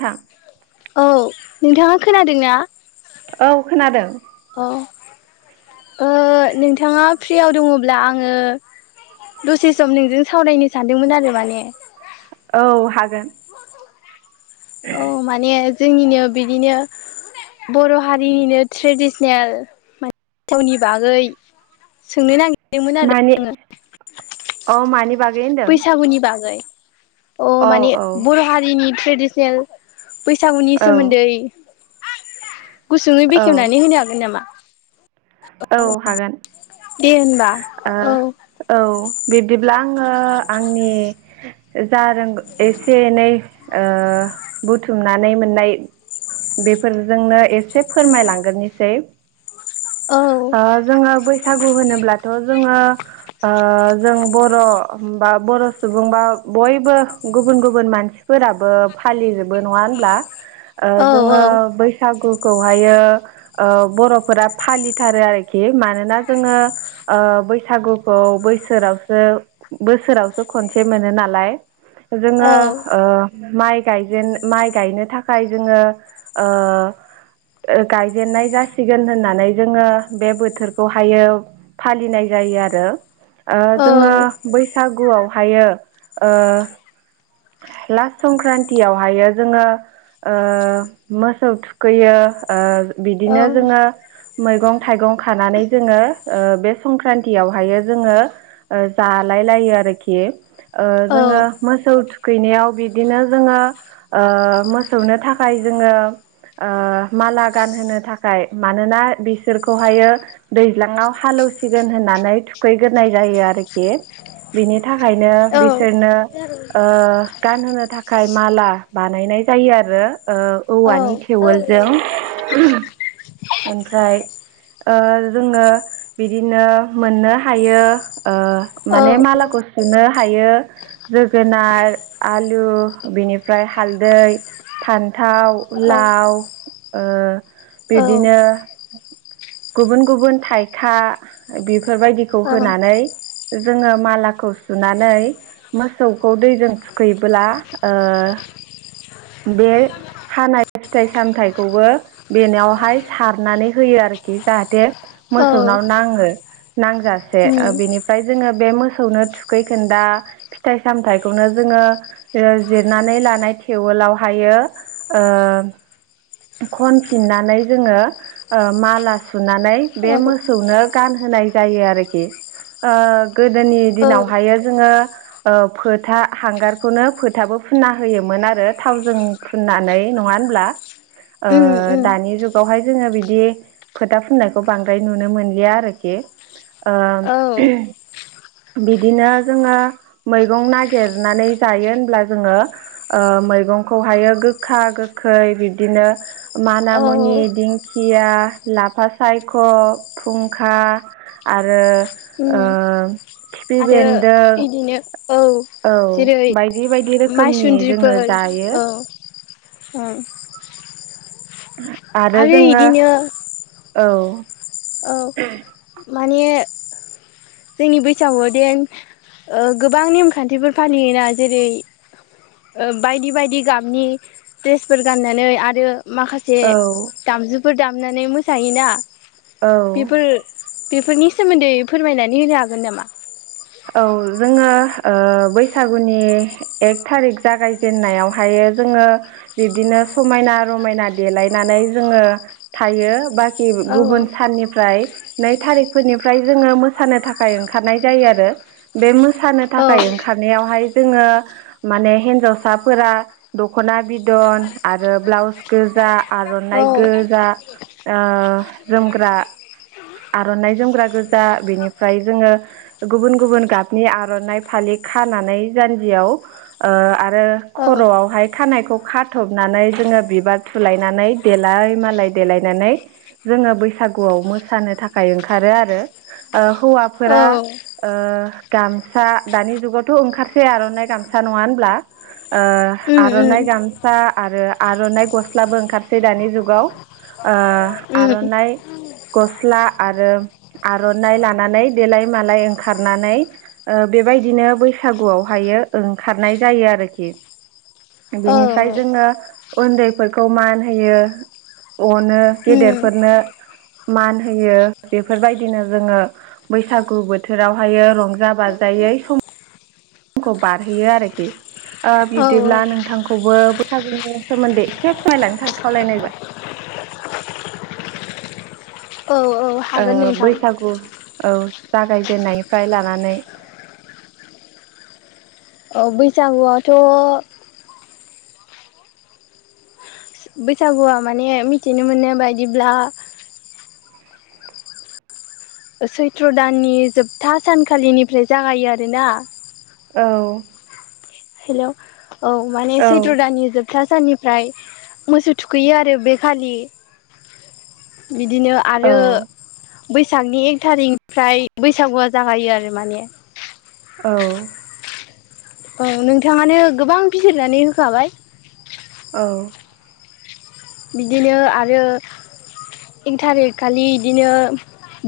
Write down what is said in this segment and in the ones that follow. थां औ नोंथाङा खोनादों ना? औ खोनादों। ओ नोंथाङा फ्रियाव दङब्ला आङो दसे सम नोंजों सावरायनो सानदोंमोन आरो माने। औ हागोन। औ माने जोंनिनो बिनिनो बर' हारिनिनो ट्रेडिसनेल माने गावनि बागै सोंनो नागिर मानि अ मानि? बागै होनदों बैसागुनि बागै। अ औ माने औ बर' हारिनि ट्रेडिसनेल बैसागुनि औ सोमोन्दै गुसुङै औ बेखेवनानै होनो हागोन नामा? औ हागोन दे होनबा औ ओ औ। बिब्दिब्ला आङो आंनि जा रों एसे एनै ओ बुथुमनानै मोननाय बेफोरजोंनो एसे फोरमायलांग्रोनिसै। औ ओ जोङो बैसागु होनोब्लाथ' जोङो ओ जों बर' बा बर' सुबुं बा बयबो गुबुन गुबुन मानसि फोराबो फालिजोबो नङा होनब्ला? ओ औ जोङो बैसागुखौहायो ओ बर'फोरा फालि थारो आरोखि मानोना जोङो बैसागुखौ बोसोरावसो बोसोरावसो खनसे मोनो नालाय जोङो ओ औ माइ गायजेन माइ गायनो थाखाय जोङो ओ गायजेननाय जासिगोन होननानै जोङो बे बोथोरखौहायो फालिनाय जायो आरो ओ जोङो औ बैसागुआवहायो ओ लास संक्रान्तियावहायो जोङो ओ मोसौ थुखैयो बिदिनो जोङो मैगं थाइगं खानानै जोङो ओ बे संक्रान्तियावहायो जोङो जा लायो आरोखि ओ औ जोङो मोसौ थुखै गैनायाव बिदिनो जोङो ओ मोसौनो थाखाय जोङो ओ माला गानहोनो थाखाय मानोना बिसोरखौहायो दैज्लाङाव हालेव सिगोन होननानै थुखैग्रोनाय जायो आरोखि। बिनि थाखायनो आरो बिसोरनो गानहोनो थाखाय माला बानायनाय जायो आरो औवानि थेवोलजों [unintelligible] ओमफ्राय जोङो बिदिनो मोननो हायो माने मालाखौ सुनो हायो जोगोनार आलु बेनिफ्राय हालदै फान्थाव लाव ओ बिदि बिदिनो गुबुन गुबुन थाइखा बेफोरबायदिखौ होनानै जोङो मालाखौ सुनानै मोसौखौ दैजों थुखैयोब्ला बे हानाय फिथाइ सामथथायखौबो बेनावहाय सारनानै होयो आरोखि जाहाथे मोसौनाव नाङो नांजासे बिनिफ्राय जों मनो थुखै खोना फिथा सामनो जों जिरना लायो जानाय थेवोलाव हायो खनफिननानै जोङो ओ माला सुनानै बे मोसौनो गानहोनाय जायो आरोखि ओ गोदोनि दिनावहायो जोङो फोथा हांगारखौनो फोथाबो फुना होयोमोन आरो थावजों फुननानै नङा होनब्ला ओ दानि जुगनि - बेवहाय जोङो बिदि फोथा फुननायखौ बांद्राय नुनो मोनलिया आरोखि ओम बिदिनो जोङो मैगं नागिरनानै जायो होनब्ला जोङो ओ मैगंखौ हायो गोखा गोखै बिदिनो माना मुनि दिंखिया लाफा सायख' फुंखा आरो ओ खिफि आरो बेन्दों बिदिनो औ औ जेरै बायदि बायदि रोखोमनि जोङो माइसुन्द्रिफोर जायो औ औ आरो जोङो इदिनो औ औ माने [unintelligible] [inaudible] जोंनि बैसागुआव देन गोबां नेमखान्थिफोर फालियोना जेरै बायदि बायदि गाबनि दड्रेसफोर गाननानै आरो माखासे औ दामजुफोर दामनानै मोसायोना औ बेफोर बेफोरनि सोमोन्दै फोरमायनानै होनो हागोन नामा औ जोङो ओ बैसागुनि एक थारिक जागाय जेननायावहायो जोङो बिब्दिनो समायना रमायना देलायनानै जोङो थायो बाखि गुबुन उम साननिफ्राय नै थारिखफोरनिफ्राय जोङो मोसानो थाखाय ओंखारनाय जायो आरो बे मोसानो उम थाखाय ओंखारनायावहाय जोङो माने हिनजावसाफोरा दख'ना बिदन आरो ब्लाउस गोजा आर'नाइ गोजा ओ जोमग्रा आरनाइ जोमग्रा गोजा बेनिफ्राय जोङो गुबुन गुबुन गाबनि आर'नाइ फालि खानानै जान्जियाव ओ आरो खर' आवहाय खानायखौ खाथबनानै जोङो बिबार थुलायनानै देलाय मालाय देलायनानै जोङो बैसागु आव मोसानो थाखाय ओंखारो आरो ओ हौवा फोरा ओ गामसा दानि जुगावथ' ओंखारसै आर'नाइ गामसा नङा होनब्ला? ओ आर'नाइ गामसा आरो आर'नाइ गस्लाबो ओंखारसै दानि जुगाव ओ आर'नाइ गस्ला आरो आर'नाइ लानानै देलाय मालाय ओंखारनानै ओ बेबायदिनो बैसागु आवहायो ओंखारनाय जायो आरोखि। बेनिफ्राय जोङो उन्दै फोरखौ मान होयो। अनो उम गेदेर फोरनो मान होयो बेफोर बायदिनो जोंङो बैसागु बोथ बोथोराव हायो रंजा बाजायै सम समखौ बारहोयो आरोखि ओ औ बिब्दिब्ला नोंथां खौबो बैसागुनि सोमोन्दै एसे [inaudible] मायलांनो थाखाय खावलाय नायबाय। औ औ ओ हागोन नोंथां बैसागु औ। जागाय जेननाय निफ्राय लानानै बैसागु आथ' बैसागुआ माने मिथिनो मोननाय बायदिब्ला सैथ्र' दाननि जोबथा सानखालि निफ्राय जागायो आरोना। औ। हेल' औ माने औ सैथ दान जोब था साननिफ्राय मोसौ थुखैयो आरो बे खालि बिदिनो औ आरो बैसागनि एक थारिक निफ्राय बैसागुआ जागायो आरो माने। औ। औ नोंथाङानो गोबां बिजिरनानै होखाबाय। औ। बिदिनो आरो एक थारेक खालि इदिनो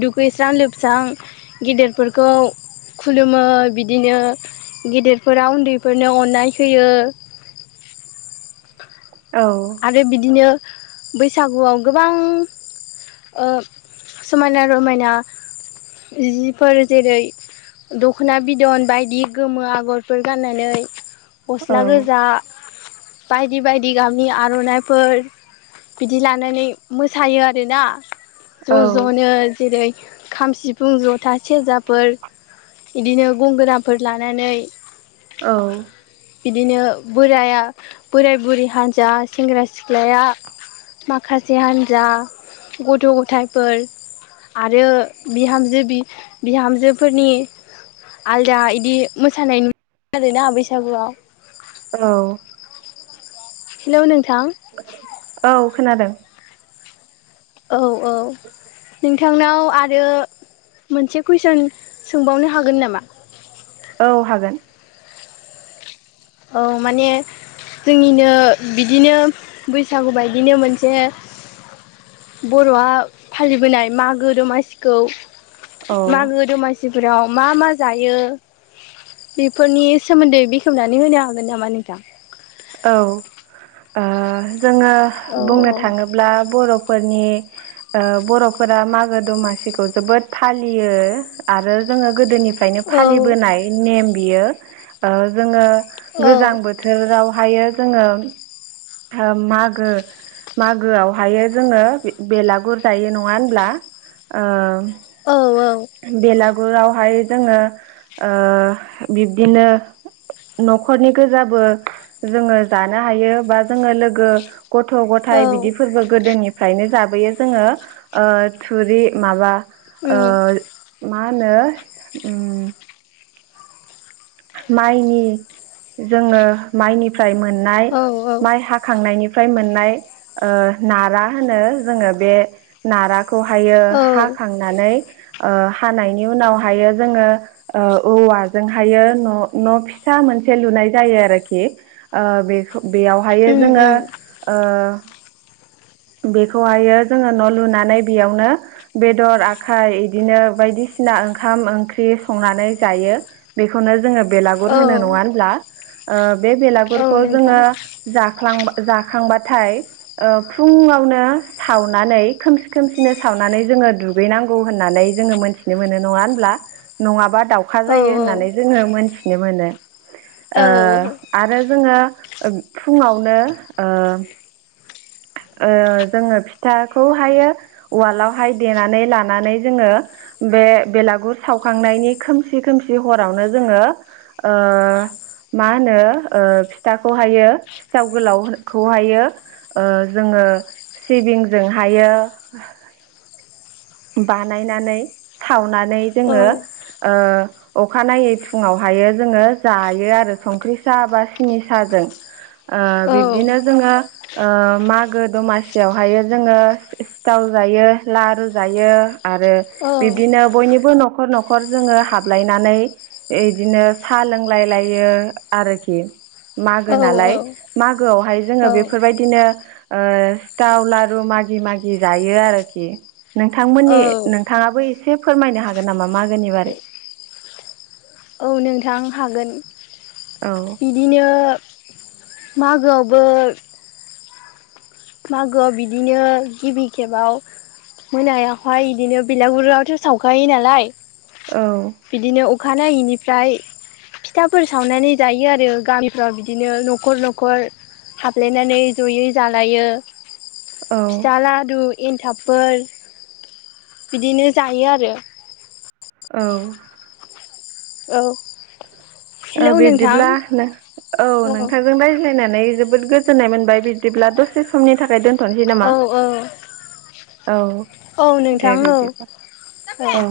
दुगैस्रां लोबस्रां गेदिर फोरखौ खुलुमो बिदिनो गेदेर फोरा उन्दै फोरनो अननाय होयो। औ आरो बिदिनो बैसागु आव गोबां ओ समायना रमायना जि फोर जेरै दख'ना बिदन बायदि गोमो आगर फोर गाननानै औ गस्ला गोजा बायदि बायदि गाम नि आर'नाइ फोर बिदि लानानै मोसायो आरोना। ज' ज'नो जेरै खाम सिफुं ज'था सेरजा फोर बिदिनो गंगोना फोर लानानै औ। बिदिनो बोराय बोराय बुरि हान्जा सेंग्रा सिख्लाया माखासे हान्जा गथ' गथाय फोर। आरो बिहामजो बिहामजो फोरनि आलदा इदि मोसानाय आरोना बैसागु आव। औ। हेल' नोंथां। खोनादों? औ औ नोंथांनाव आरो मोनसे कुइसन सोंबावनो हागोन नामा? औ हागोन। औ माने जोंनिनो बिदिनो बैसागु बायदिनो मोनसे बर'आ फालिबोनाय मागो दमासिखौ औ मागो दमासि फोराव मा मा जायो बेफोरनि सोमोन्दै बेखेवना नि होनो हागोन नामा नोंथां? औ ओ जोङो औ बुंनो थाङोब्ला बर' फोरनि ओ बर'फोरा मागो दमासिखौ जोबोद फालियो आरो जोङो गोदोनि फ्रायनो औ फालिबोनाय नेम बियो ओ जोंङो गोजां बोथोराव हायो जोंङो मागो मागोआवहायो जोङो बेलागुर जायो नङा होनब्ला ओ? औ बेलागुरावहाय जोङो ओ बिब्दिनो न'खरनि गोजाबो जोंङो जानो हायो बा जोंङो लोगो गथ' औ गथाय बिदिफोरबो गोदोनिफ्रायनो जाबोयो जोंङो। ओ थुरि माबा उम ओ मा होनो उम माइनि जोङो माइनिफ्राय मोननाय औ औ माइ हाखांनायनि फ्राय मोननाय नारा होनो जोंङो बे नारा खौहायो औ हाखांनानै ओ हानायनि उनावहायो जोंङो ओ औवाजोंहायो न फिथा मोनसे लुनाय जायो आरोखि ओ बे बेयावहायो उम जोङो उम ओ बेखौहायो जोंङो न' लुनानै बेयावनो बेदर आखाइ इदिनो बायदि सिना ओंखाम ओंख्रि संनानै जायो बेखौनो जोंङो बेलागुर औ होनो नङा होनब्ला? ओ बे औ बेलागुरखौ नोंथां जोंङो जाफ्लांबा जाखांबाथाय ओ फुंङावनो सावनानै खोमसि खोमसिनो सावनानै जोंङो दुगैनांगौ होननानै जोंङो मोन मिथिनो मोनो नङा होनब्ला नङाबा? दाउखा औ औ जायो होननानै जोंङो मोनथिनो मोनो ओ औ आरो जोंङो फुङावनो ओ [unintelligible] ओ जोङो फिथाखौहायो उवालावहाय देनानै लानानै जोङो बे बेलागुर सावखांनायनि खोमसि खोमसि हरावनो जोंङो ओ मा होनो ओ फिथाखौहायो सिथाव गोलावखौहायो ओ जोंङो सिबिंजों हायो बानायनानै सावनानै औ जोंङो ओ अखानायै फुङावहायो जोंङो जायो आरो संख्रि साहा बा सिनि साहा जों ओ बिदिनो जोंङो ओ मागो दमासियावहायो जोंङो सिथाव जायो लारु जायो आरो औ बिब्दिनो बयनिबो न'खर न'खर न'खर जोङो हाबलायनानै इदिनो साहा लोंलायलायो आरोखि‌। मागो औ नालाय मागोआवहाय जोंङो औ बेफोरबायदिनो ओ सिथाव लारु मागि मागि जायो आरोखि औ नोंथांमोननि नोंथाङाबो एसे फोरमायनो हागोन नामा मागोनि बारै? [inaudible] औ नोंथां हागोन। औ बिदिनो मागोआवबो मागोआव बिदिनो गिबि खेबाव मोनायावहाय बिदिनो बिलागुरियावथ' सावखायो नालाय औ। अखानायै बेनिफ्राय फिथाफोर सावनानै जायो आरो गामिफ्राव बिदिनो न'खर न'खर। हाबलायनानै जयै जालायो औ फिथा लादु एनथाबफोर बिदिनो जायो आरो। औ औ। ओ हेलौ नोंथां बिदिब्ला नो औ नोंथांजों रायज्लायनानै जोब जोबोद गोजोननाय मोनबाय बिदिब्ला दसे समनि थाखाय दोन- औ औ औ औ दे नोंथां औ बिदिबा औ